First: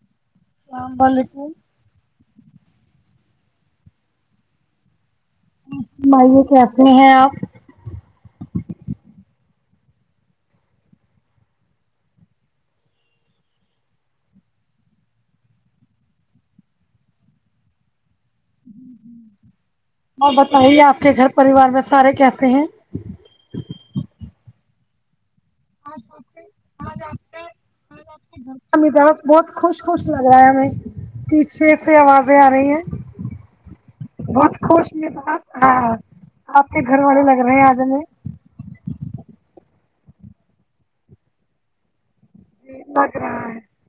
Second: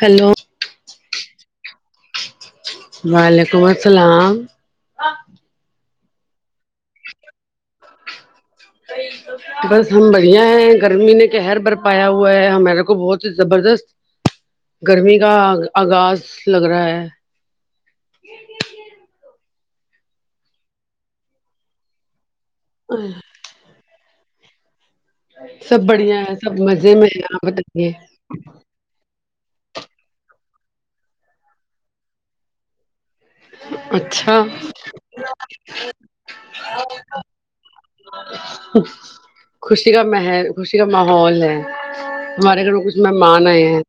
Hello سلام علیکم وعلیکم السلام [unintelligible] آپ بس ہم بڑھیا ہیں گرمی نے کہر بر پایا ہوا ہے ہمارے کو بہت ہی زبردست گرمی کا ا آغاز لگ رہا ہے میں بتائیے آپ کے گھر پریوار میں سارے کیسے ہیں سب بڑھیا ہے سب مزے میں ہے آپ بتائیے امیتاب بہت خوش خوش لگ رہا ہے ہمیں پیچھے سے آوازیں آ رہی ہیں اچھا بہت خوش م ب ہاں آپ کے گھر والے لگ رہے ہیں آج ہمیں خوشی کا محل خوشی کا ماحول ہے ہمارے گھر کچھ مہمان آئے ہیں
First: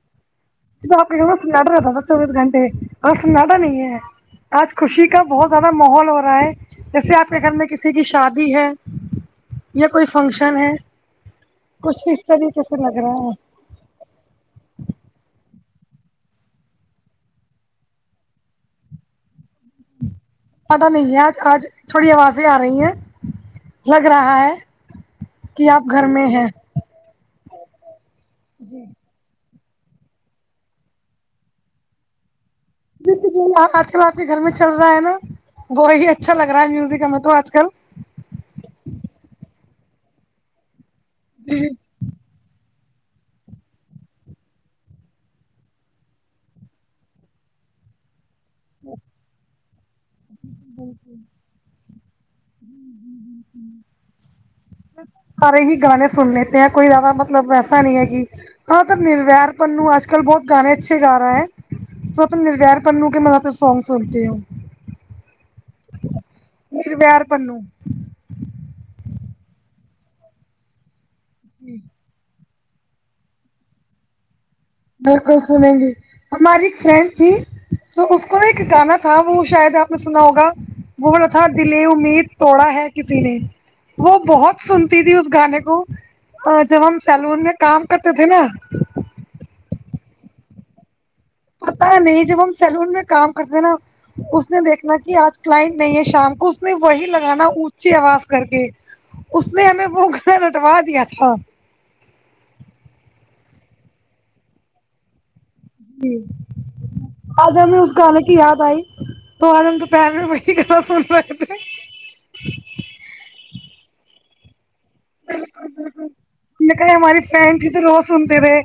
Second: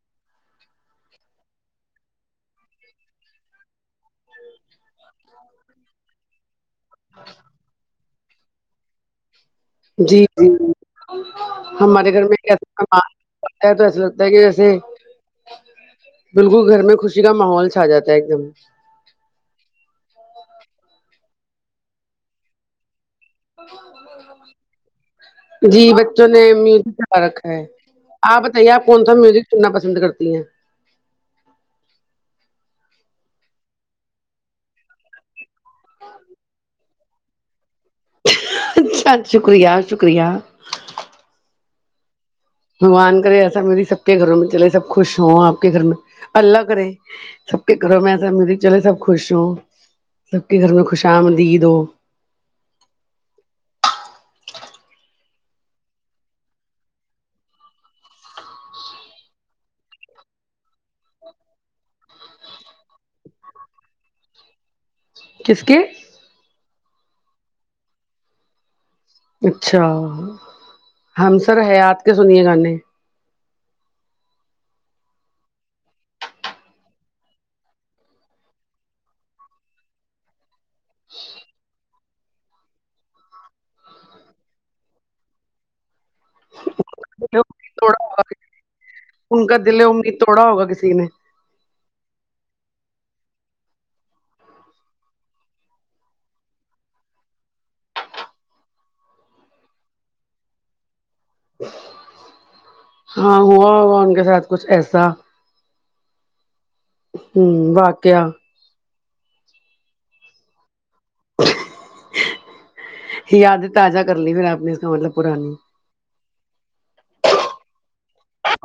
جی آپ کے گھر میں سلنڈر رہا تھا تھا چوبیس گھٹے آچ سلنڈر نہیں ہے آج خوشی کا بہت زیادہ ماحول ہو رہا ہے جیسے آپ کے گھر میں کسی کی شادی ہے یا کوئی جی جی فنکشن ہے کچھ اس طریقے سے لگ رہا ہے تاہے تو ایسے لگتا ہے کی جیسے بالکل گھر میں خوشی کا ماحول چھا جاتا ہے ایک دم [unintelligible] تھوڑی آوازیں آ رہی ہیں لگ رہا ہے کہ جی آپ گھر میں بچوں نے ہیں میوزک فرق ہے آپ بتائیے آپ کون سا میوزک سننا پسند کرتی ہیں جی آج کل آپ کے گھر میں چل رہا ہے نا وہی اچھا لگ رہا ہے میوزک ہمیں تو آج کل چ شکریہ شکریہ جی بگوان کرے ایسا میری سب کے گھروں میں چلے سب خوش ہوں آپ کے گھر میں اللہ کرے سب کے کرو میں سمج چلے سب خوش ہوں سب کے گھر میں خوش آمدید ہو سارے ہی گانے سن لیتے ہیں کوئی زیادہ مطلب ایسا نہیں ہے کہ ہاں تو نرویر پنو آج کل بہت گانے اچھے گا رہا ہے تو اپنا نرگیر کرن لوں کہ میں اپنا سانگ سنتی ہوں کس کے پیر پیار پنوں اچھا ہم سر جی حیات کے سنیے گانے بالکل سنےیں گی ہماری ایک فرینڈ تھی تو اس کو ایک گانا تھا وہ شاید آپ نے سنا ہوگا بہت تھا دلیے امید توڑا ہے کسی نے وہ بہت سنتی تھی اس گانے کو اور جب ہم سیلون میں کام توڑا کرتے ہوگا تھے نا ان کا دل امید توڑا ہوگا کسی نے پتا نہیں جب ہم سیلون میں کام کرتے ہیں نا اس نے دیکھنا کہ آج کلائنٹ نہیں ہے شام کو اس نے وہی لگانا اونچی آواز کر کے اس نے ہمیں وہ گھر لٹوا دیا تھا ہاں ہوا ہوا ان کے ساتھ کچھ ایسا جی ہ آج ہم نے اس گانے واقعہ کی یاد آائی تو آج ہم دوپہر میں وہی گنا سن رہتے ہیں یادیں تازہ کر لی پھر آپ نے اس کا مطلب پرانی میں کہے ہماری فن تھی تو روز سنتے رہے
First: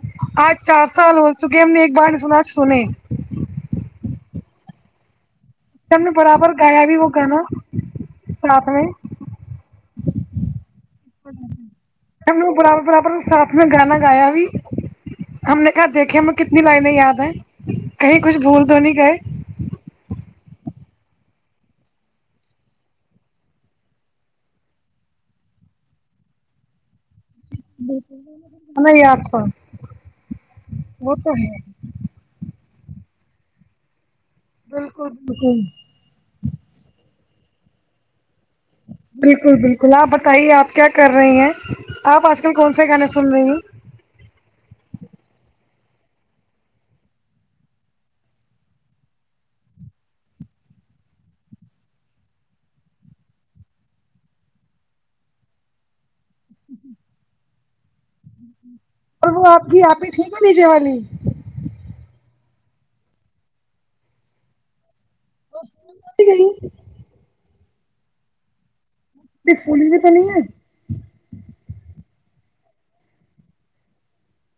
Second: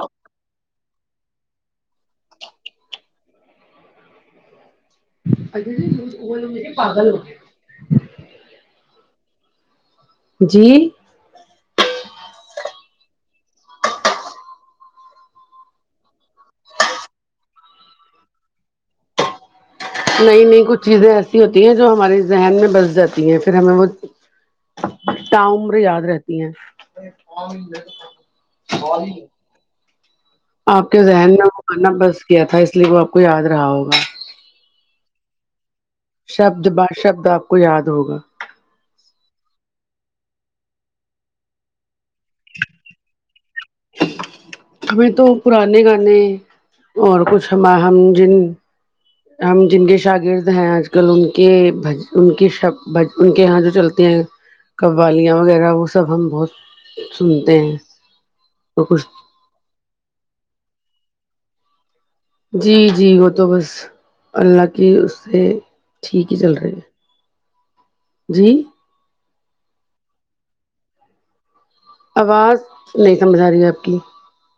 آج چار سال ہو چکے ہم نے ایک بار سنا سنی سم نے برابر کھایا بھی وہ کھانا ساتھ میں جی برابر برابر ساتھ میں گانا گایا بھی ہم نے کہاں دیکھے ہمیں کتنی لائنیں یاد ہیں کہیں کچھ بھول تو نہیں گئے نہیں نہیں کچھ چیزیں ایسی ہوتی ہیں جو ہمارے ذہن میں بس جاتی ہیں پھر ہمیں وہ تا عمر یاد رہتی ہیں یہ آچھا آپ کے ذہن نے وہ کرنا بس کیا تھا اس لیے وہ آپ کو یاد رہا ہوگا بلکل بلکل شبد ب شبد آپ کو یاد ہوگا بلکل بلکل آپ بتائیے آپ کیا کر رہے ہیں آپ آج کل کون سے گانے سن رہی ہیں ہمیں تو پرانے گانے اور کچھ ہم ہم جن ہم جن کے شاگرد ہیں آج کل ان کے ان کے شبج ان کے یہاں جو چلتے ہیں قوالیاں وغیرہ وہ سب ہم بہت سنتے ہیں تو کچھ اور وہ آپ کی آپی ہی ٹھیک ہے نیچے والی جی جی وہ تو بس اللہ کی اس سے ٹھیک ہی چل گئی رہے ہے جی پ پولس بھی تو نہیں ہے آواز نہیں سمجھ آ رہی آپ کی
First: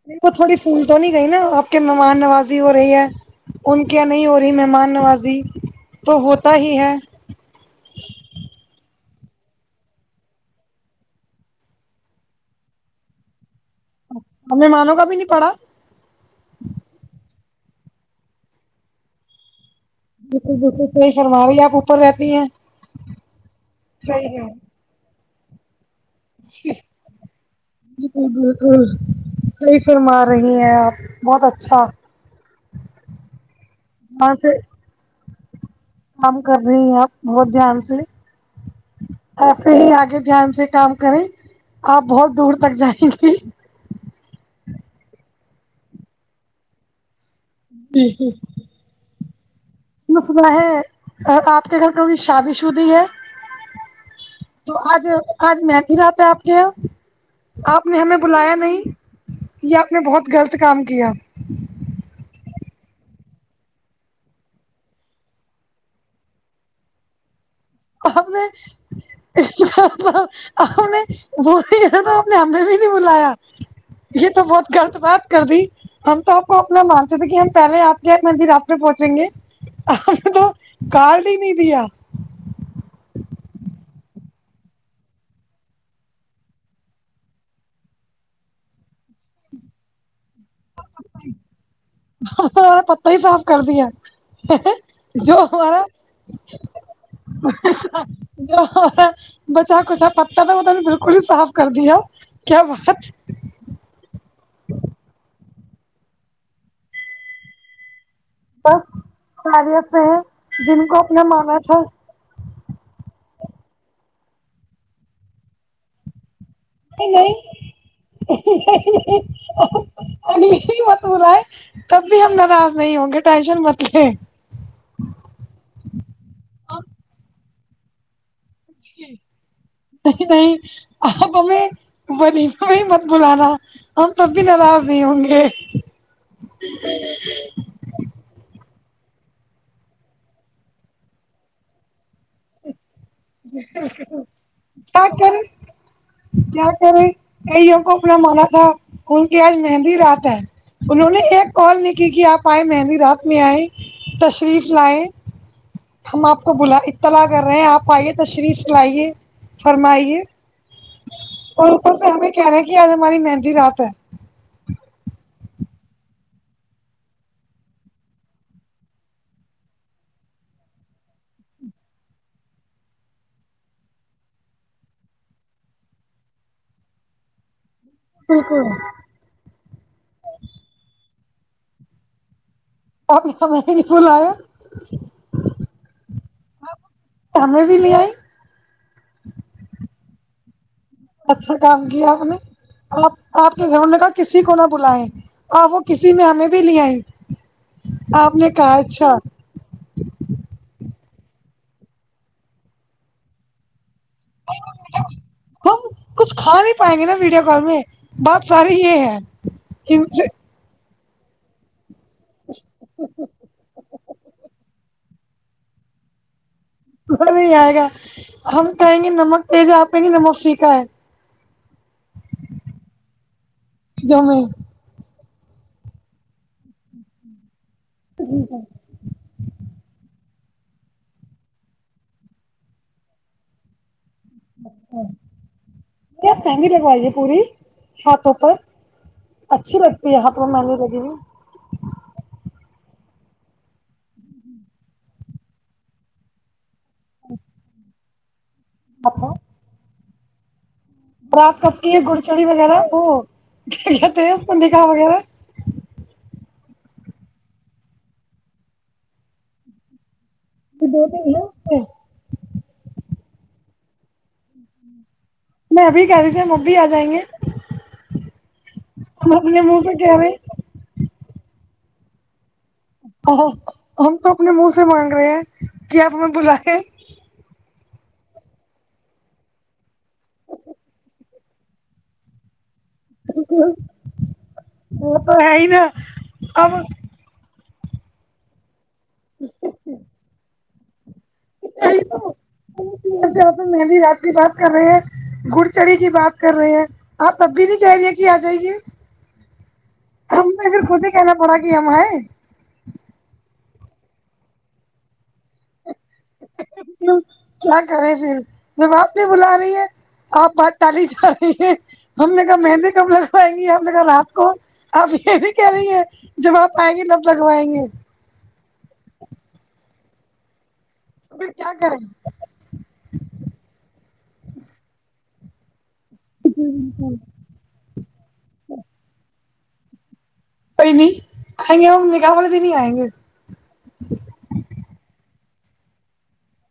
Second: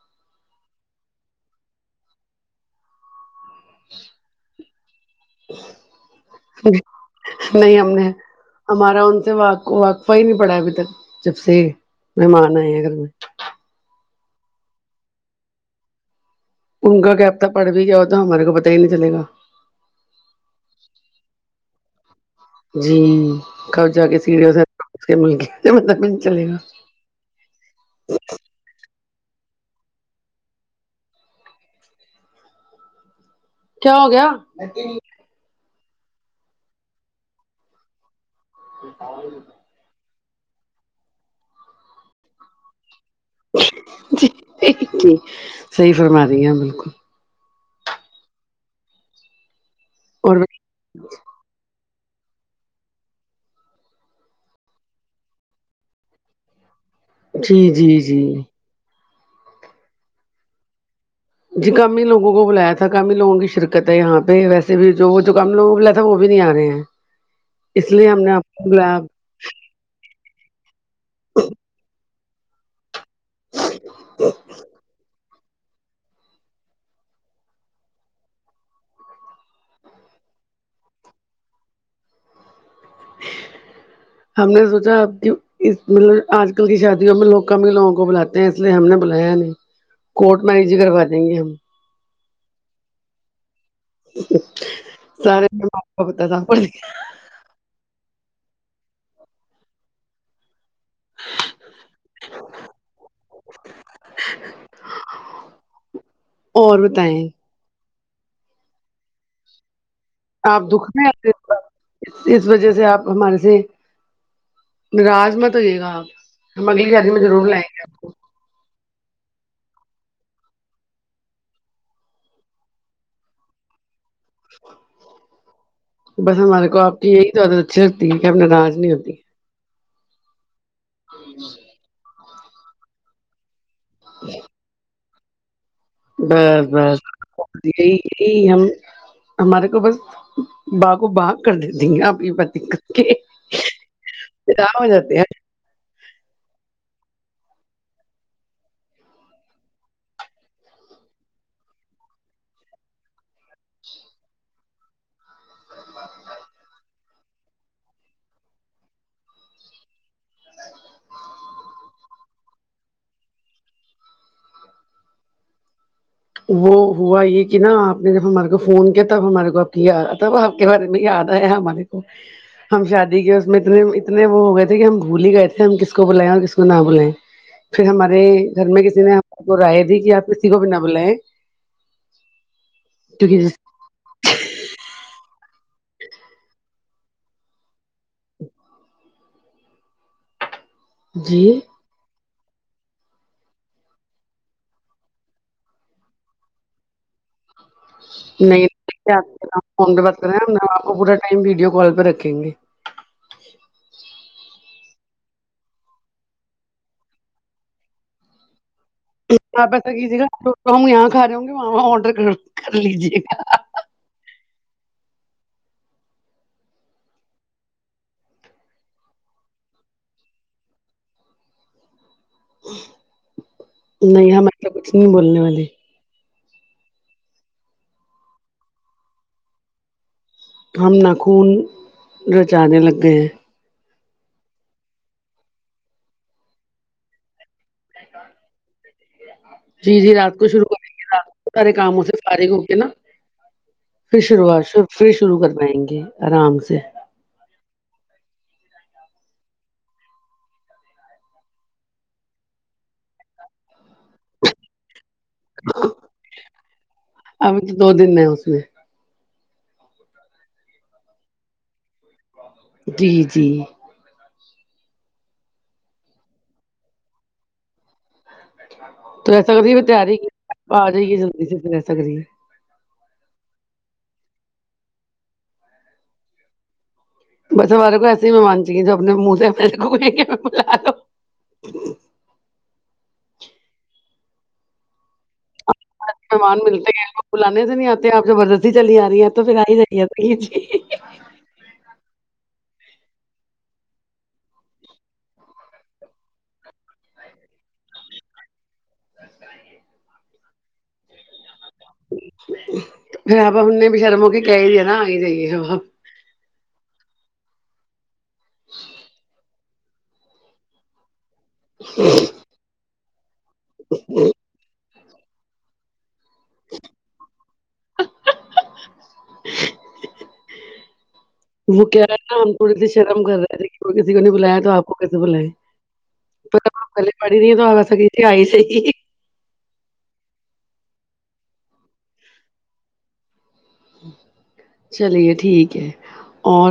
میر کو تھوڑی پھول تو نہیں گئی نا آپ کے مہمان نوازی ہو رہی ہے ان کیا نہیں ہو رہی مہمان نوازی تو ہوتا ہی ہے نہیں ہم نے ہمارا ان سے واقفہ ہی نہیں پڑا ابھی تک جب سے مہمان آئے اگر ہمیں مانوں کا بھی نہیں پڑا ان کا اب تک پڑھ بھی جاؤ تو ہمارے کو پتا ہی نہیں چلےگا بلکل بلکل سہی فرمارہی ہے آپ اوپر رہتی ہیں جی کب جا کے صحیح سیڑے مل گیا م جی بلکل کی فرما رہی ہیں آپ بہت اچھا کیا ہو گیا وہاں سے کام کر رہی ہیں آپ بہت دھیان سے س سہی آگے دھیان سے کام کریں آپ بہت دور تک جائیں گے جی سحی فرما رہی ہیں بلکل جی جی اور مسئلہ ہے آپ خل کرنی شابی سدی ہے تو آج آج میں کہ جاتتا آپ کے یہاں جی آپ نے جی ہمیں جی بلایا نہیں یہ آپ نے بہت غلط کام کیا جی کم ہی لوگوں کو بلایا تھا کم ہی لوگوں کی شرکت ہے یہاں پہ ویسے بھی جوکم لوگوں ب سب وہ بھی نہیں آ رہے ہیں اس لیے ہم آپ نے کو بلایا نے وہ ایسا تو آپ نے ہمے بھی نہیں بلایا یہ تو بہت غلط بات کر دی ہم تو آپ کو اپنا مانتے تھے کی ہم پہلے آپ کے مندر آپ پھوچنگے گے آ تو کارڈ ہی نہیں دیا ہم نے سوچا اب کی اس مطلب آج کل کی شادیوں میں لوگ ک بھی لوگوں کو بلاتے ہیں اس لیے ہم نے بلایا نہیں کوٹ میریج کروا دیں گے ہم ہ ہ پتا ہی صاف کرد یا جو سارے ہمارا کو پتا تھا جو بچا کچھا پتا تو وہ بھی کو صاف کر دیا کیا بات اور بتائیں بس ساری سے ہیں آپ جن دکھ کو میں اپنا مانا تھا اس وجہ سے آپ ہمارے سے نراج مت ہوئیے گا آپ ہم اگلی شادی میں نہیں ضرور لائیں گے آپ کو اگلی مت ب رہائے تب بھی ہم ناراض نہیں ہوں گے ٹینشن مت لیں بس ہمارے کو آپ کی یہی تعادت اچھی لگتی ہے کہ ہم اپنے ناج نہیں ہوتی نہیں نہیں آپ ہمیں بنی مت بلانا ہم تب بھی ناراض نہیں ہوں گے بس بس یہی یہی ہم ہمارے کو بس با کو بغ کر دیتییں گ ابھی پات کر کے ہو کیا جاتے ہیں کرے کیا کرے کئیوں کو اپنا مانا تھا ان کی آج مہندی رات ہے انہوں نے ایک کال نہیں کی کہ آپ آئے مہندی رات میں آئے تشریف لائے ہم آپ کو بلا اطلاع کر رہے ہیں آپ آئیے تشریف لائیے فرمائیے اور اوپر پہ ہمیں کہہ رہے ہیں کہ آج ہماری مہندی رات ہے وہ ہوا یہ کہ نا آپ نے جب ہمارے کو فون کیا تب ہمارے کو اب کیا تب آپ کے بارے میں یاد آیا ہمارے کو ہم شادی کی اس میں اتنے اتنے وہ ہو گئے تھے کہ ہم بھول ہی گئے تھے ہم کس کو بلائیں اور کس کو نہ بلیں پھر ہمارے بالکل گھر میں کسی نے ہمے کو رائے دی کہ آپ کسی کو بھی نہ بلائیں اب کیونکہ جس ہمیں بھی بولا نا ہمیں بھی لی جی اچھا کام کیا ہم نے آپ آپ کے گھر میں کا کسی کو نہ بالائے اور وہ کسی میں ہمیں بھی لے آئی آپ نے نہیں کہا اچھا فون پہ ب کر رہے ہم آپ کو پورا ٹائم ویڈی کال پہ رکھیں گے ہم کچھ کھا نہیں پائیں گے نا ویڈیو کال میں بات ساری یہ ہے آپ ایسا ان کیجیے سے گا یہاں کھا رہے ہوں گے وہاںاں آڈر کر لیجیے گا م نہیں آئے گا ہم کہیں گے نمک تیز آپیں گے نمک سیکھا ہے جو نہیں ہمار تو کچھ نہیں بولنے والی ہمم ہم ناخون جو چانے لگ گئے ہیں آپ مہنگی لگوائی ہے پوری ہاتھوں پر اچھی جی لگتی جی ہے رات ہاتھ مے کو شروع مہندی کریں لگی گے ہوئی رات کو سارے کاموں سے سارے ہو کے نا پھر شروعات پھر شروع کروائیں گے آرام سے ہاں برات کپ کی ہے گڑچڑی وغیرہ وہ کیا کہتے ہیںندیکا وغیرہ ابھی تو دو دن نہیں اس میں ابھی دو دن ہے اسمے جی جی میں ابھی کہہ رہی تھی ہم اب بھی آ جائیں گے تو ایسا اپنے رہی منہ میں سے کہہ تیاری رہے کیپ آ جائیے جلدی سے رہ س کر رہیے ہ ہم تو اپنے منہ سے مانگ رہے ہیں کیا آپ ہمیں بلاے بس ہمارے کو ایسے ہی مہمان چاہیے جو اپنے منہ سے گھومے گ بلا ہ وہ تو ہے ہی نا مہمان اب ملتے ہیں بلانے سے نہیں آتے آپ لوگ اد چلی آ رہی ہے تو پھر آ ہی جائیے ہی جی یہی تو پوچھو مہندی رات کی بات کر رہے ہیں گڑ چڑے کی بات کر رہے ہیں آپ اب بھی کہہ رہی ہے کہ آ جائیے گی سس ہمیں پھر خود ہی کہنا پڑا کہ ہم آئے پھر آپا ہم نے بھی شرم ہو کے کہہ ہی دیا نا آئی جائیے ابھ کیا کرے پھر جب آپ نہیں بلا رہی ہے آپ بات کل ہی جا رہی ہے ہم نے کہا مہندی کب لگ پائیں گے ہم نے کہا رات کو آپ یہ بھی کہہ رہی ہیں جب آپ آئی گی تب لگوائیں گے ہی ہی ہی۔۔۔۔۔ ہی پھر کیا وہ کریں کہہ رہا نا ہم تھوڑی سی شرم کر رہے تھے کہ کسی کو نے بلایا تو آپ کو کیسے بلائے پ پلے پڑھی نہیںی تو آ وس آئی سےی صحیح بھی آئیں گے ہم نکاح والے دن بھی آئیں گے چلیے ٹھیک ہے اور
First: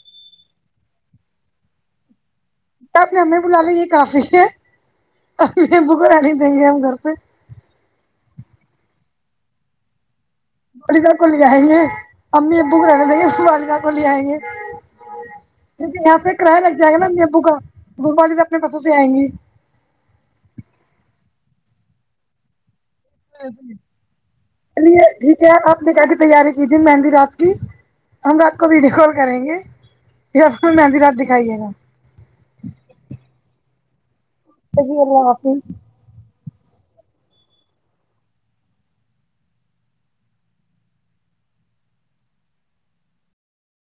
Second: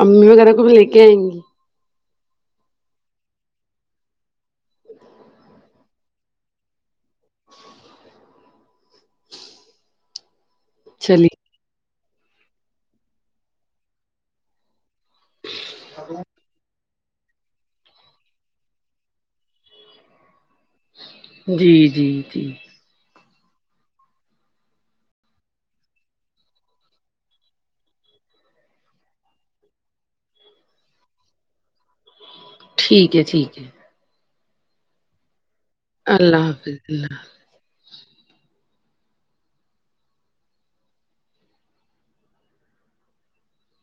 امی وغیرہ کو بھی لے کے آئیں گی تپ نے امی بلالیں گے یہ کافی ہے ویسے ہم ابو کو رہنے دیں گے ہم گھر پہ واجدہ کو لے چلیے آئیں گے امی ابو کو رہنے دیں گے س واجدہ کو لے آئیں گے کیونکہ یہاں سے کرایہ لگ جائے گا نا امی ابو کا واجدہ اپنے پسوں سے آیں گی جی جی جی چلیے ٹھیک ہے آپ نکاح کی تیاری کیجئے مہندی رات کی ہم رات کو ویڈیو کال کریں گے پھر مہندی رات دکھائیے گے ٹھیک ہے ٹھیک ہے چلیے اللہ حافظ اللہ حافظ اللہ